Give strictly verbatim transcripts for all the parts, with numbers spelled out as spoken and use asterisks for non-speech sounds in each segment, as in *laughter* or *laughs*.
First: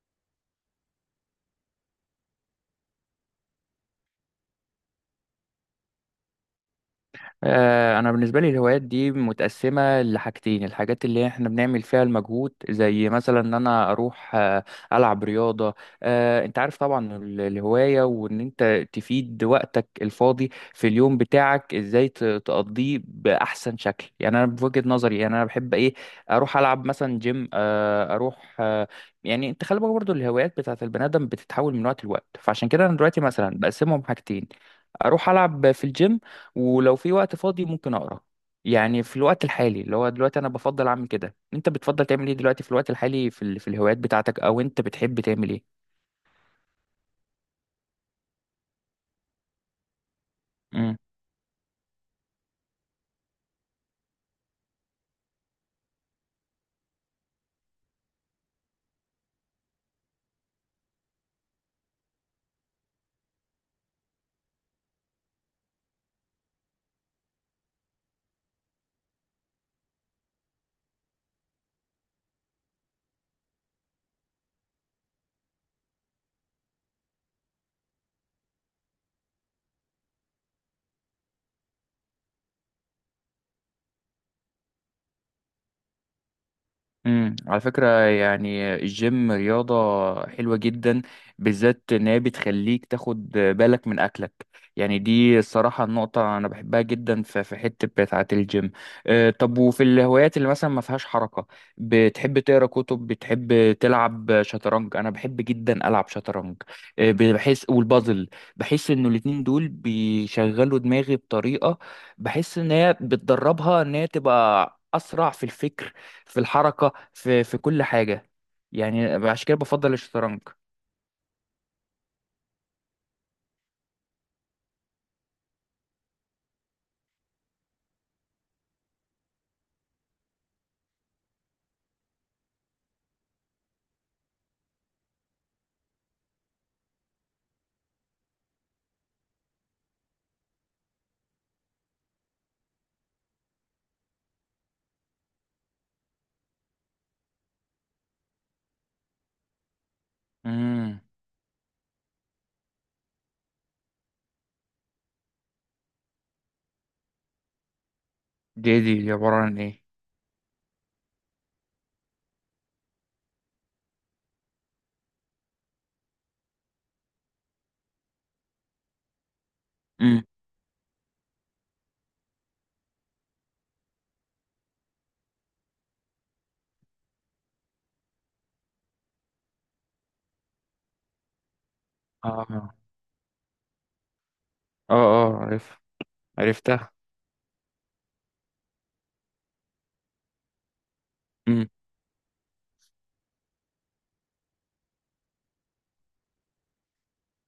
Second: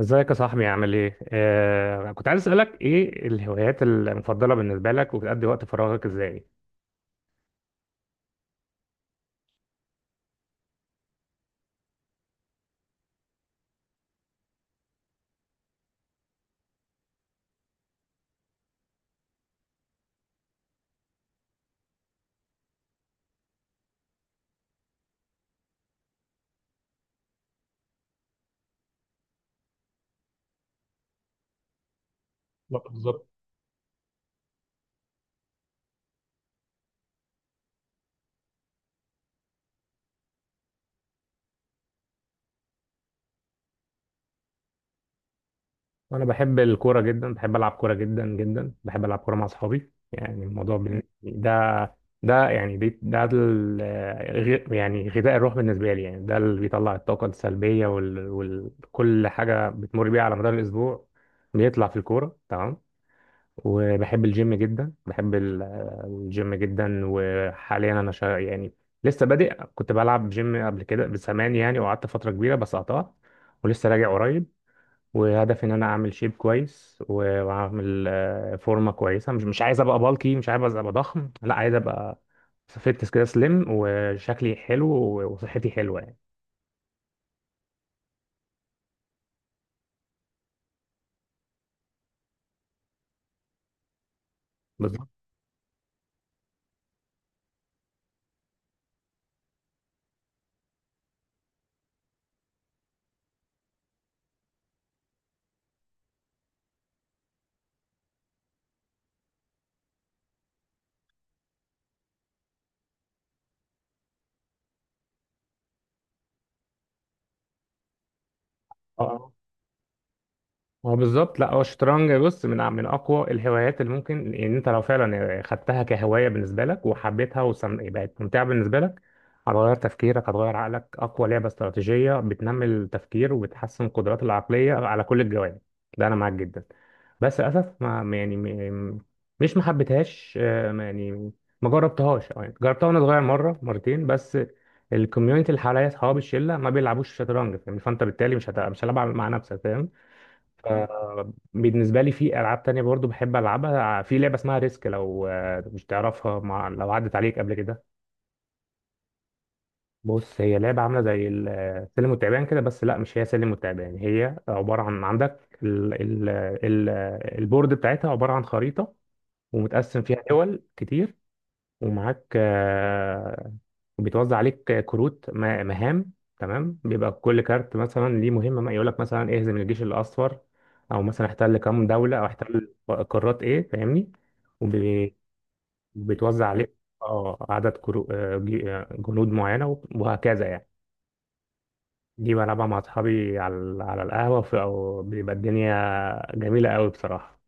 ازيك يا صاحبي؟ عامل ايه؟ آه كنت عايز اسألك ايه الهوايات المفضلة بالنسبة لك، وبتقضي وقت فراغك ازاي؟ آه، انا بالنسبه لي الهوايات دي متقسمه لحاجتين. الحاجات اللي احنا بنعمل فيها المجهود زي مثلا ان انا اروح آه، العب رياضه. آه، انت عارف طبعا ال- الهوايه وان انت تفيد وقتك الفاضي في اليوم بتاعك ازاي ت- تقضيه باحسن شكل. يعني انا بوجهه نظري، يعني انا بحب ايه، اروح العب مثلا جيم، آه، اروح آه، يعني انت خلي بالك برضه الهوايات بتاعت البني ادم بتتحول من وقت لوقت، فعشان لا، كده انا دلوقتي بالظبط. مثلا بقسمهم حاجتين: اروح العب في الجيم، ولو في وقت فاضي ممكن اقرا. يعني في الوقت الحالي اللي هو دلوقتي انا بفضل اعمل كده. انت بتفضل تعمل ايه دلوقتي في الوقت الحالي في ال... في الهوايات بتاعتك، او انت بتحب تعمل وانا بحب الكورة جدا، بحب العب كورة جدا جدا، بحب العب كورة مع اصحابي. يعني الموضوع ايه؟ بن- ده، ده يعني دي- ده ال- آه، غ- يعني غذاء الروح بالنسبة لي. يعني ده اللي بيطلع الطاقة السلبية وكل حاجة بتمر بيها على مدار الاسبوع، بيطلع في الكورة. تمام. وبحب الجيم جدا، بحب ال- الجيم جدا. وحاليا انا شا... يعني لسه بادئ. كنت بلعب جيم قبل كده بزمان يعني، وقعدت فترة كبيرة بس قطعت، ولسه راجع قريب. وهدفي ان انا اعمل شيب كويس، و- واعمل آه، فورمة كويسة. مش مش عايز ابقى بالكي، مش عايز ابقى ضخم، لا، عايز ابقى فيتنس كده، سليم وشكلي حلو وصحتي حلوة يعني. امم على فكرة يعني الجيم رياضة حلوة جدا، بالذات ان هي بتخليك تاخد بالك من اكلك. يعني بالظبط. دي الصراحة النقطة انا بحبها جدا في في حتة بتاعة الجيم. آه، طب، وفي الهوايات اللي مثلا ما فيهاش حركة؟ بتحب تقرا كتب؟ بتحب تلعب شطرنج؟ انا بحب جدا العب شطرنج، آه، بحس، والبازل. بحس انه الاتنين دول بيشغلوا دماغي بطريقة، بحس ان هي بتدربها، ان هي تبقى اسرع في الفكر، في الحركة، في في كل حاجة. يعني اه، عشان كده بفضل الشطرنج. هو بالظبط. لا، هو الشطرنج، بص، من من اقوى الهوايات اللي ممكن ان يعني انت لو فعلا خدتها كهوايه بالنسبه لك وحبيتها وبقت ممتعه بالنسبه لك، هتغير تفكيرك، هتغير عقلك. اقوى لعبه استراتيجيه بتنمي التفكير وبتحسن القدرات العقليه على كل الجوانب. ده انا معاك جدا. بس للاسف ما يعني م- مش ما حبيتهاش آه، ما- يعني ما جربتهاش، أو يعني جربتها وانا صغير مره مرتين بس. الكوميونتي اللي حواليا، اصحابي الشله، ما بيلعبوش شطرنج، فاهم؟ فانت بالتالي مش هت... مش هتلعب مع نفسك، فاهم. امم. آه، بالنسبة لي في ألعاب تانية برضو بحب ألعبها. في لعبة اسمها ريسك، لو آه، مش تعرفها، مع- لو عدت عليك قبل كده. دي دي عبارة عن ايه؟ بص، هي لعبة عاملة زي ال- السلم والتعبان كده، بس لا، مش هي سلم والتعبان. هي عبارة عن عندك ال ال ال البورد بتاعتها عبارة عن خريطة، ومتقسم فيها امم. دول كتير، ومعاك آه، بيتوزع عليك كروت م- مهام. تمام، بيبقى كل كارت مثلا ليه مهمة، يقول لك مثلا اهزم الجيش الأصفر، أو مثلا احتل كام دولة، أو اه احتل اه. قارات إيه، فاهمني. اه، عرف. وبيتوزع عليك عرفتها. اه عدد كرو... آه، جي- آه، جنود معينة، وب- وهكذا يعني. دي بلعبها مع أصحابي على ال- على القهوة، في أو بيبقى الدنيا جميلة قوي بصراحة.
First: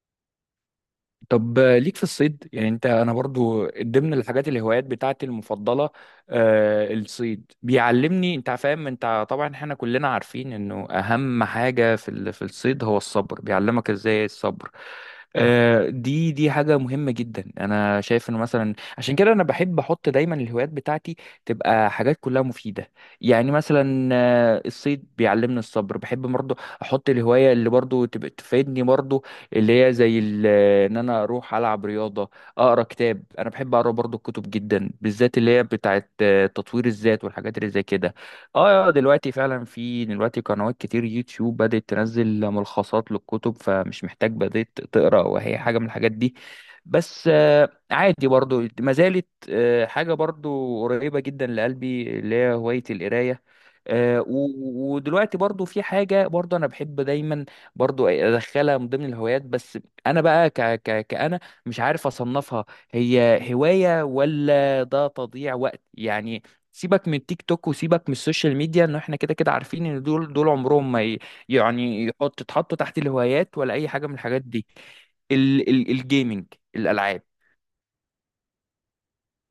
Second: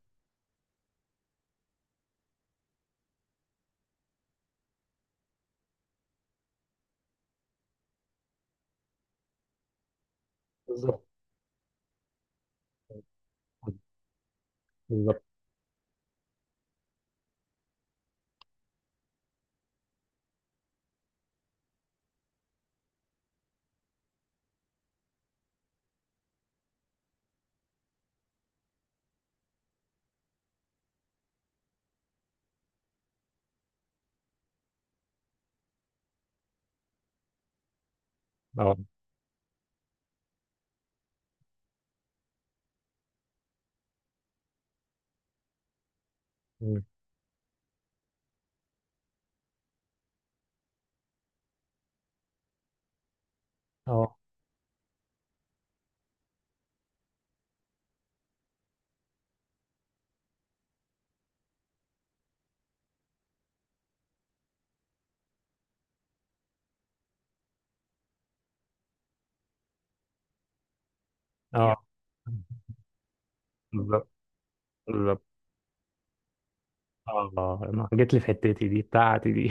طب آه، ليك في الصيد؟ يعني انت، انا برضو ضمن الحاجات الهوايات بتاعتي المفضله، آه، الصيد، بيعلمني، انت فاهم، انت طبعا احنا كلنا عارفين انه بالظبط. اهم حاجه في ال- في الصيد هو الصبر، بيعلمك ازاي الصبر. بالظبط. آه، دي دي حاجه مهمه جدا. انا شايف انه مثلا عشان كده انا بحب احط دايما الهوايات بتاعتي تبقى حاجات كلها مفيده. يعني مثلا آه، الصيد بيعلمني الصبر. بحب برضو احط الهوايه اللي برضو تبقى تفيدني برضو، اللي هي زي ال- ان انا اروح العب رياضه، اقرا كتاب. انا بحب اقرا برضو الكتب جدا، بالذات اللي هي بتاعه آه، تطوير الذات والحاجات اللي زي كده. اه، اه، آه، دلوقتي فعلا في دلوقتي قنوات كتير يوتيوب بدات تنزل ملخصات للكتب، فمش محتاج بدات تقرا وهي حاجه من الحاجات دي. بس آه، عادي برضو ما زالت آه، حاجه برضو قريبه جدا لقلبي اللي هي هوايه القرايه. اه. آه، و- و- ودلوقتي برضو في حاجة برضو أنا بحب دايما برضو ادخلها من ضمن الهوايات، بس انا بقى ك ك كأنا مش عارف اصنفها هي هواية ولا ده تضييع وقت يعني. سيبك من التيك توك وسيبك من السوشيال ميديا، ان احنا كده كده عارفين ان دول دول عمرهم ما ي- اه. يعني يحط تتحطوا تحت الهوايات ولا اي حاجة بالظبط. من الحاجات دي. بالظبط. ال ال الجيمنج، الالعاب. اه، ما جيت لي في حتتي دي بتاعتي دي.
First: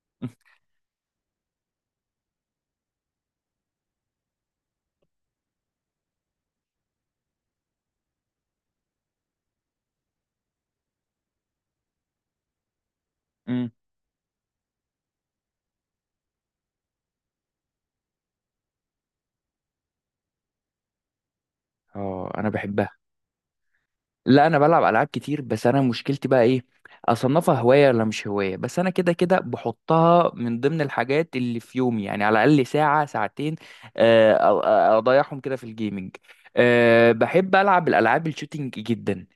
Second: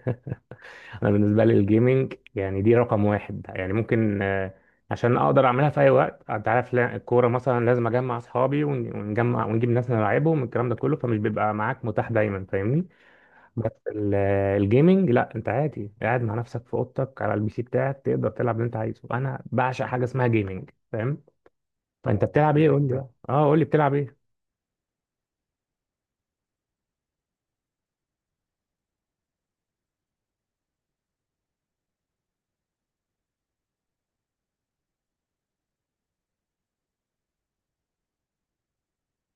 *laughs* *laughs* انا بالنسبه لي الجيمنج يعني دي رقم واحد يعني، ممكن آه، عشان اقدر اعملها في اي وقت. انت عارف، لا- الكوره مثلا لازم اجمع اصحابي ون- ونجمع ونجيب ناس نلعبهم، الكلام ده كله، فمش بيبقى معاك متاح دايما، فاهمني. بس مم. ال- آه، الجيمنج لا، انت عادي قاعد مع نفسك في اوضتك على البي سي بتاعك، تقدر تلعب اللي انت عايزه. انا بعشق حاجه اسمها جيمنج، فاهم. فانت اه، انا بتلعب ايه؟ قول بحبها. لي بقى. اه، قول لي بتلعب ايه. لا، انا بلعب العاب كتير، بس انا مشكلتي بقى ايه، اصنفها هوايه ولا مش هوايه؟ بس انا كده كده بحطها من ضمن الحاجات اللي في يومي، يعني على الاقل ساعه ساعتين آه، أ- أ- اضيعهم كده في الجيمنج. أه، بحب العب الالعاب الشوتينج جدا،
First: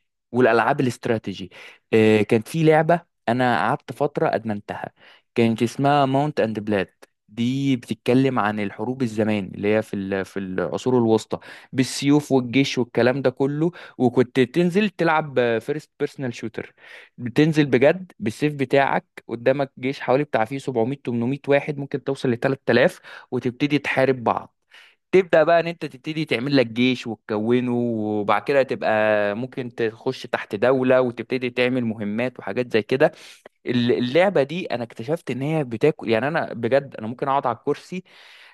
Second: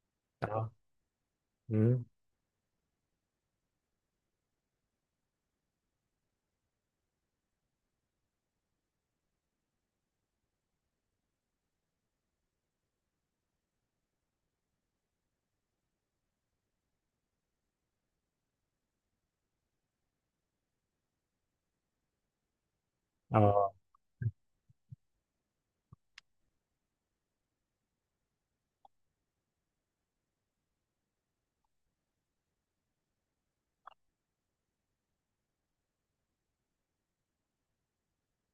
اه. والالعاب الاستراتيجي. مم. أه، كانت في لعبه انا قعدت فتره ادمنتها، كانت اسمها ماونت اند بلاد. دي بتتكلم عن الحروب الزمان اللي هي في ال- في العصور الوسطى، بالسيوف والجيش والكلام ده كله. وكنت تنزل تلعب فيرست بيرسونال شوتر، بتنزل بجد بالسيف بتاعك، قدامك جيش حوالي بتاع فيه سبعمية تمنمية واحد، ممكن توصل ل تلات آلاف، اه، وتبتدي تحارب بعض. تبدأ بقى ان انت تبتدي تعمل لك جيش وتكونه، وبعد كده تبقى ممكن تخش تحت دولة وتبتدي تعمل مهمات وحاجات زي كده. الل- اللعبه دي انا اكتشفت ان هي بتاكل، يعني انا بجد انا ممكن اقعد على الكرسي.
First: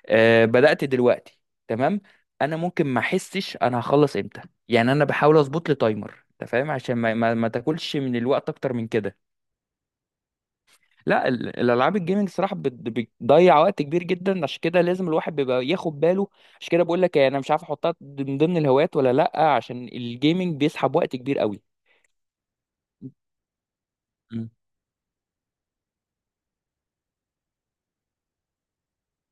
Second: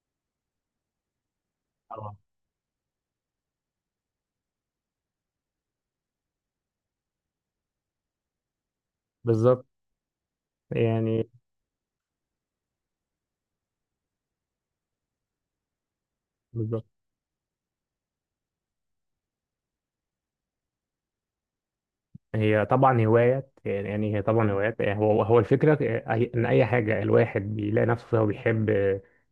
آه، بدات دلوقتي. تمام. اه. انا ممكن ما احسش انا هخلص امتى. يعني انا بحاول اظبط لي تايمر، انت فاهم، عشان ما, ما, ما تاكلش من الوقت اكتر من كده. بالظبط. يعني لا، ال- الالعاب الجيمنج صراحه بت- بتضيع وقت كبير جدا، عشان كده لازم الواحد بيبقى ياخد باله. عشان كده بقول لك إيه، انا مش عارف احطها من ضمن الهوايات ولا لا، عشان الجيمنج بيسحب وقت كبير قوي. هي طبعا هوايات، يعني هي مم. طبعا هوايات. يعني هو، هو الفكرة، أي- إن أي حاجة الواحد بيلاقي نفسه فيها وبيحب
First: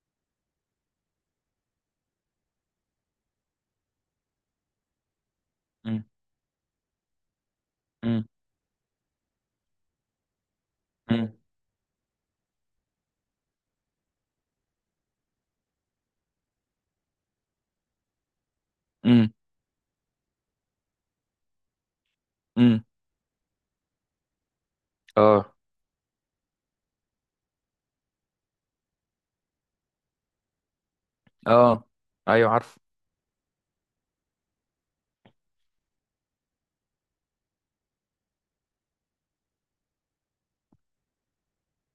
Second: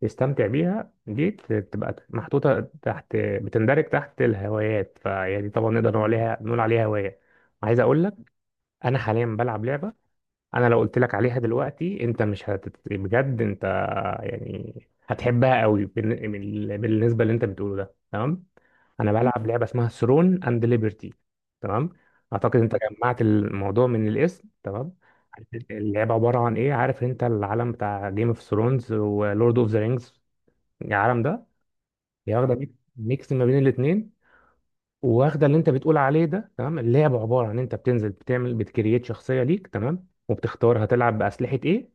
يستمتع بيها، دي بتبقى محطوطة تحت، بتندرج تحت الهوايات، فهي دي طبعا نقدر نقول مم. عليها، نقول عليها هواية. عايز أقول لك، مم. أنا حاليا بلعب لعبة، أنا لو قلت لك مم. عليها دلوقتي أنت مش هتت... بجد أنت يعني هتحبها قوي. بالن- من ال- بالنسبه اللي انت بتقوله ده، تمام. انا مم. بلعب لعبه اسمها ثرون اند ليبرتي. تمام. اعتقد انت مم. جمعت الموضوع من الاسم. تمام. اه، اللعبه عباره عن ايه؟ عارف انت العالم بتاع جيم اوف ثرونز ولورد اوف ذا رينجز، العالم ده؟ اه. هي ايوه واخده ميك- عارف. ميكس ما بين الاثنين. واخده اللي انت بتقول عليه ده، تمام. اللعبه عباره عن انت بتنزل بتعمل بتكريت شخصيه ليك، تمام، وبتختار هتلعب باسلحه ايه،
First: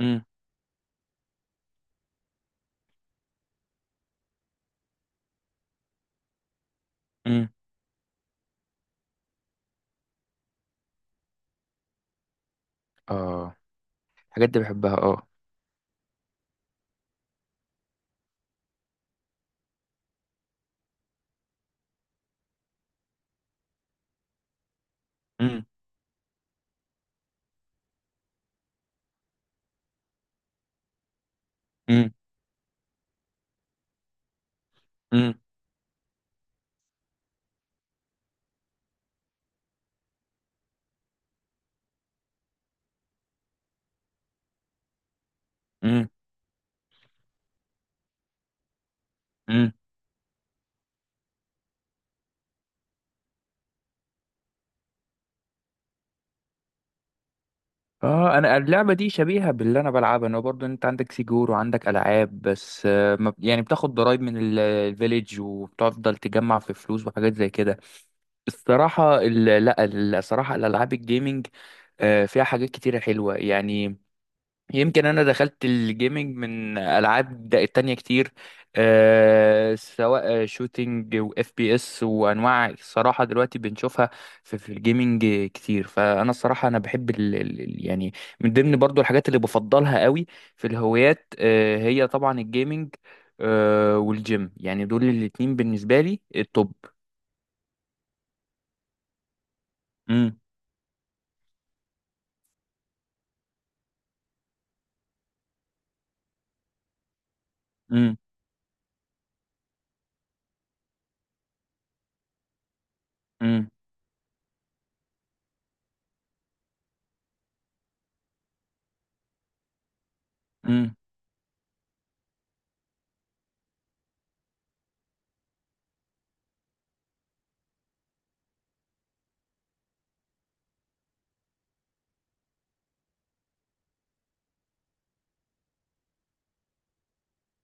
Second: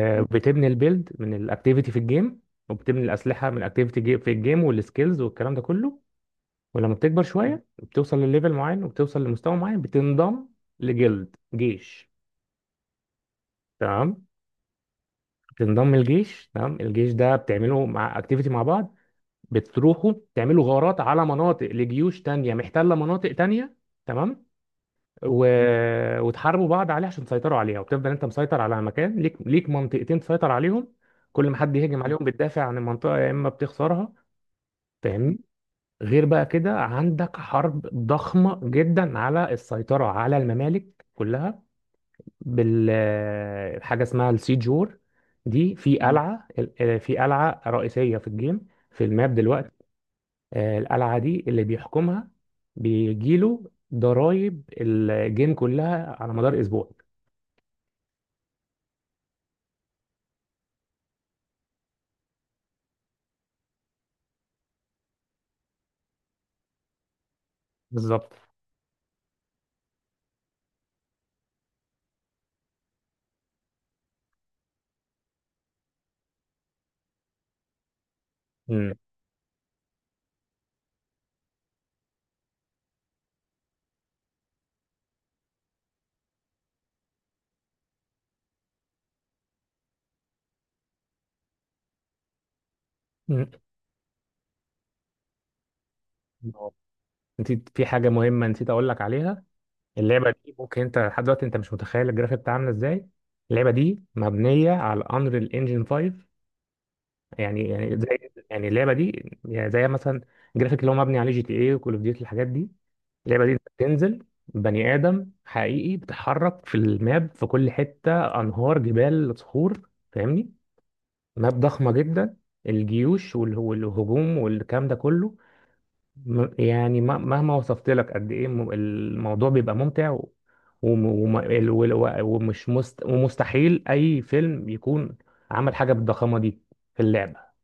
امم. البيلد من الاكتيفيتي في الجيم، وبتبني الاسلحه من الاكتيفيتي في الجيم، والسكيلز والكلام ده كله. ولما بتكبر امم. شويه بتوصل لليفل معين وبتوصل لمستوى معين، بتنضم لجلد جيش، اه، تمام. الحاجات دي بحبها، اه. بتنضم الجيش، تمام. الجيش ده بتعمله مع اكتيفيتي مع بعض، بتروحوا تعملوا غارات على مناطق لجيوش تانية محتلة مناطق تانية، تمام، و... امم. وتحاربوا بعض عليه عشان تسيطروا عليها. وبتفضل انت مسيطر على مكان ليك، ليك منطقتين تسيطر عليهم، كل ما حد يهجم امم. عليهم بتدافع عن المنطقة، يا اما بتخسرها، امم. فاهمني. غير بقى كده عندك حرب ضخمة جدا على السيطرة على الممالك كلها، بال حاجة اسمها السيج وور. دي في امم. قلعة ال- آه، في قلعة رئيسية في الجيم في الماب دلوقتي. امم. آه، القلعة دي اللي بيحكمها، بيجيله ضرايب الجيم كلها على مدار اسبوع. اه، انا اللعبه دي شبيهه باللي انا بلعبها. انا برضو انت عندك سيجور وعندك العاب، بس آه، ما- يعني بتاخد ضرايب من ال- الفيليج، وبتفضل تجمع في فلوس وحاجات زي كده. بالظبط. الصراحه ال- لا، الصراحه الالعاب الجيمنج آه، فيها حاجات كتيره حلوه يعني. يمكن انا دخلت الجيمنج من العاب د- تانية كتير. مم. أه، سواء شوتينج واف بي اس وانواع، الصراحه دلوقتي بنشوفها في, في الجيمنج كتير. فانا الصراحه انا بحب ال ال ال- يعني من ضمن برضو الحاجات اللي بفضلها قوي في الهوايات، أه، هي طبعا الجيمنج، مم. أه، والجيم. يعني دول الاتنين بالنسبه لي التوب. نسيت في حاجه مهمه نسيت اقول لك عليها. اللعبه امم. دي ممكن انت لحد دلوقتي انت مش متخيل الجرافيك بتاعها عامله ازاي. اللعبه دي مبنيه على انريل انجن خمسة. يعني، يعني زي، يعني اللعبه دي يعني زي مثلا الجرافيك اللي هو مبني عليه جي تي اي وكول اوف ديوتي، الحاجات دي. اللعبه دي انت امم. بتنزل بني ادم حقيقي بتتحرك في الماب في كل حته، انهار، جبال، صخور، فاهمني. امم. ماب ضخمه جدا، الجيوش والهجوم والكلام ده كله. م- يعني م- مهما وصفت لك قد ايه، م- الموضوع بيبقى ممتع، و- وم- وم- ال- وال- و- ومش مست ومستحيل اي فيلم يكون عمل حاجه بالضخامه دي في اللعبه.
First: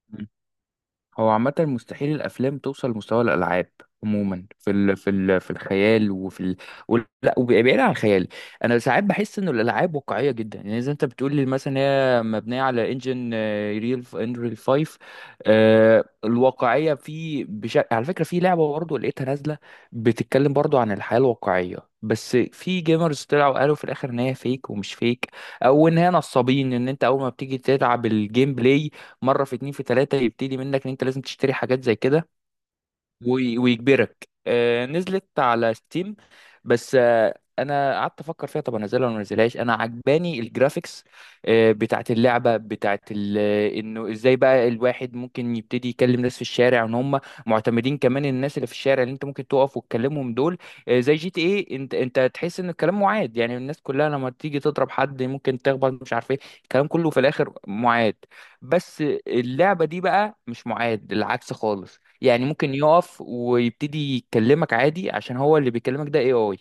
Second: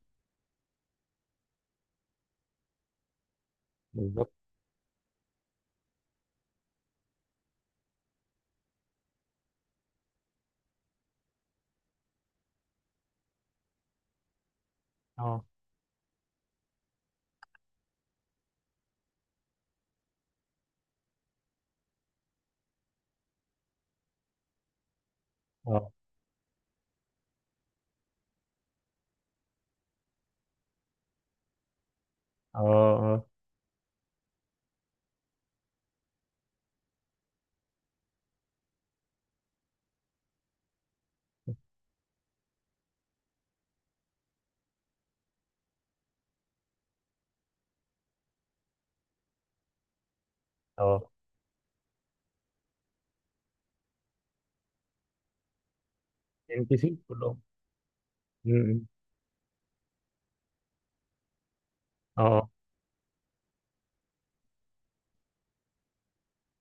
هو عامة مستحيل الأفلام توصل لمستوى الألعاب، بالظبط. عموما في ال في ال في الخيال، وفي ال، وال- لا، وبعيد عن الخيال. أنا ساعات بحس إنه الألعاب واقعية جدا، يعني إذا أنت بتقول لي مثلا هي مبنية على إنجن ريل إنريل خمسة. اه. آه، الواقعية في بشكل، على فكرة، في لعبة برضه لقيتها نازلة بتتكلم برضه عن الحياة الواقعية، بس في جيمرز طلعوا قالوا في الآخر إن هي فيك ومش فيك، أو اه. إن هي نصابين، إن أنت أول ما بتيجي تلعب الجيم بلاي مره، في اتنين، في تلاته يبتدي منك ان انت لازم تشتري حاجات زي كده. اه. اه. وي- ويجبرك. آه، نزلت على ستيم، بس آه، انا قعدت افكر فيها، طب انزلها ولا ما انزلهاش؟ انا عجباني الجرافيكس آه، بتاعت اللعبه بتاعت ال- انه ازاي بقى الواحد ممكن يبتدي يكلم ناس في الشارع، ان هم معتمدين كمان، الناس اللي في الشارع اللي انت ممكن تقف وتكلمهم دول. آه، اه. زي جي تي ايه، انت انت تحس ان الكلام معاد، يعني الناس كلها لما تيجي تضرب حد ممكن تخبط، مش عارف ايه، ام بي الكلام سي كله في كلهم. الاخر معاد. م- م. بس آه، اللعبه دي بقى مش معاد، العكس خالص. يعني اه. ممكن يقف ويبتدي يكلمك عادي عشان هو اللي بيكلمك ده اي اي.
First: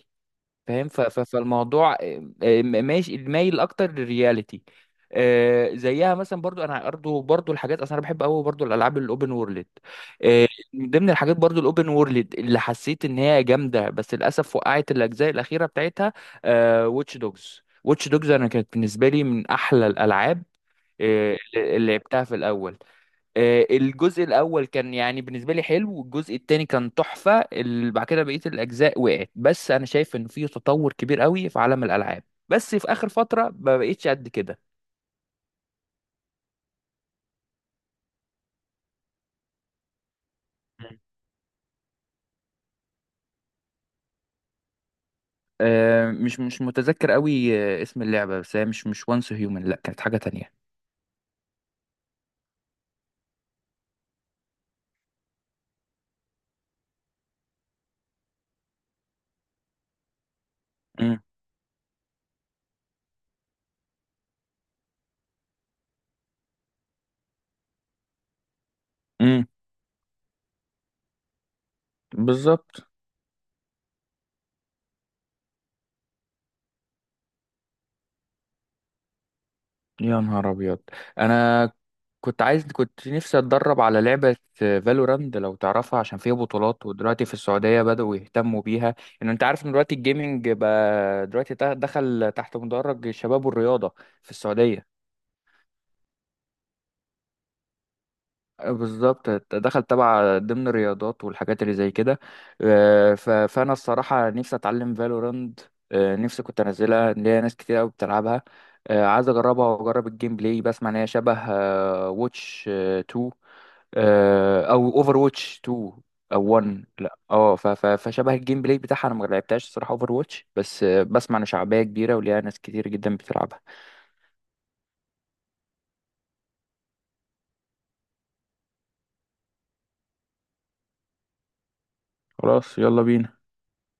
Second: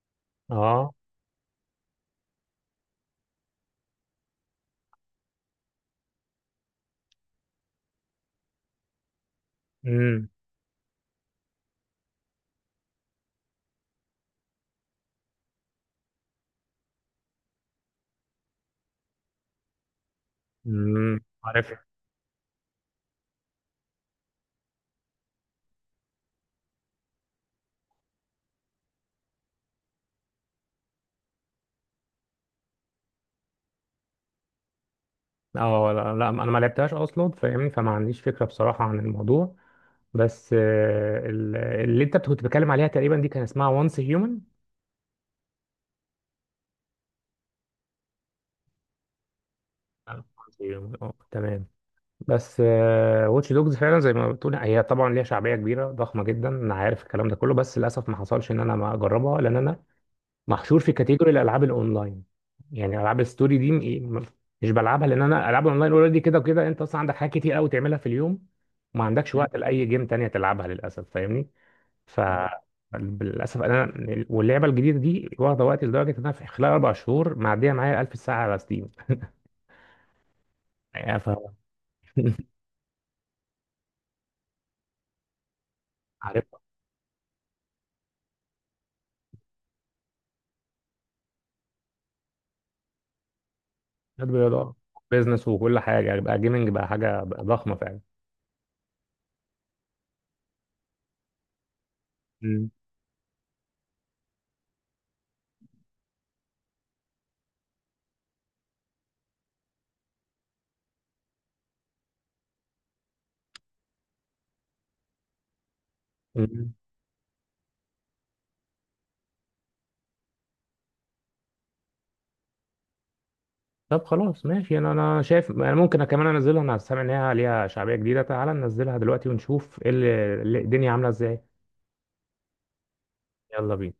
فاهم؟ اه. ف- ف- فالموضوع آه، آه، ماشي مايل اكتر للرياليتي. آه، زيها مثلا، برضو انا برضو برضو الحاجات، اصلا انا بحب قوي برضو الالعاب الاوبن وورلد. امم. آه، من ضمن الحاجات برضو الاوبن وورلد اللي حسيت ان هي جامده، بس للاسف وقعت الاجزاء الاخيره بتاعتها، واتش دوجز واتش دوجز. انا كانت بالنسبه لي من احلى الالعاب، امم، آه، عارف. اللي اللي لعبتها في الاول. آه، الجزء الاول كان يعني بالنسبه لي حلو، والجزء التاني كان تحفه، ال- بعد كده بقيه الاجزاء وقعت. بس انا شايف ان في تطور كبير قوي في عالم الالعاب، بس في اخر فتره ما بقتش قد كده. اه، لا، لا، انا ما لعبتهاش اصلا، فاهمني، فما عنديش فكره بصراحه عن الموضوع. بس آه، ال- اللي انت كنت بتتكلم عليها تقريبا دي كان اسمها وانس هيومن. آه، مش مش متذكر قوي آه، اسم اللعبه، بس هي مش مش وانس هيومن، لا كانت حاجه تانية. عظيم. آه، تمام. بس واتش دوجز فعلا زي ما بتقول، هي طبعا ليها شعبيه كبيره ضخمه جدا، انا عارف الكلام ده كله، بس للاسف ما حصلش ان انا ما اجربها، لان انا محشور في امم. كاتيجوري الالعاب الاونلاين. يعني العاب الستوري دي م- مش بلعبها، لان انا العاب الاونلاين اوريدي كده وكده انت اصلا عندك حاجات كتير قوي تعملها في اليوم، وما عندكش مم. امم. وقت لاي جيم تانية تلعبها، للاسف، فاهمني. ف بالظبط. مم. للاسف انا، واللعبه الجديده دي واخده وقت، لدرجه ان انا في خلال اربع شهور معديه معايا ألف ساعه على ستيم. يا نهار ابيض. عارف. انا كنت عايز، كنت نفسي اتدرب على لعبة فالوراند لو تعرفها، عشان فيها *laughs* بطولات، ودلوقتي في السعودية بدأوا يهتموا بيها. ان انت عارف ان دلوقتي الجيمنج بقى دلوقتي تا- دخل تحت مدرج الشباب والرياضة في نادي رياضة، السعودية. بيزنس، وكل حاجة يعني، بقى جيمنج بقى حاجة، بقى ضخمة فعلا. بالظبط، دخل تبع ضمن الرياضات والحاجات اللي زي كده. مم. آه، ف- فانا الصراحة نفسي اتعلم فالوراند. نفسي كنت انزلها، إن ليا ناس كتير قوي بتلعبها. آه، عايز اجربها واجرب الجيم بلاي. بسمع ان هي شبه واتش اتنين، آه، او اوفر واتش اتنين، او مم. واحد، لا. اه، ف- ف- فشبه الجيم بلاي بتاعها. انا ما لعبتهاش الصراحه اوفر واتش، بس آه، بسمع ان شعبيه كبيره وليها ناس كتير جدا بتلعبها. طب خلاص، ماشي. انا، انا شايف انا ممكن كمان انزلها، انا سامع ان هي ليها شعبية جديدة. تعالى ننزلها دلوقتي ونشوف ايه اللي اللي- الدنيا عاملة ازاي. خلاص، يلا بينا. يلا بينا.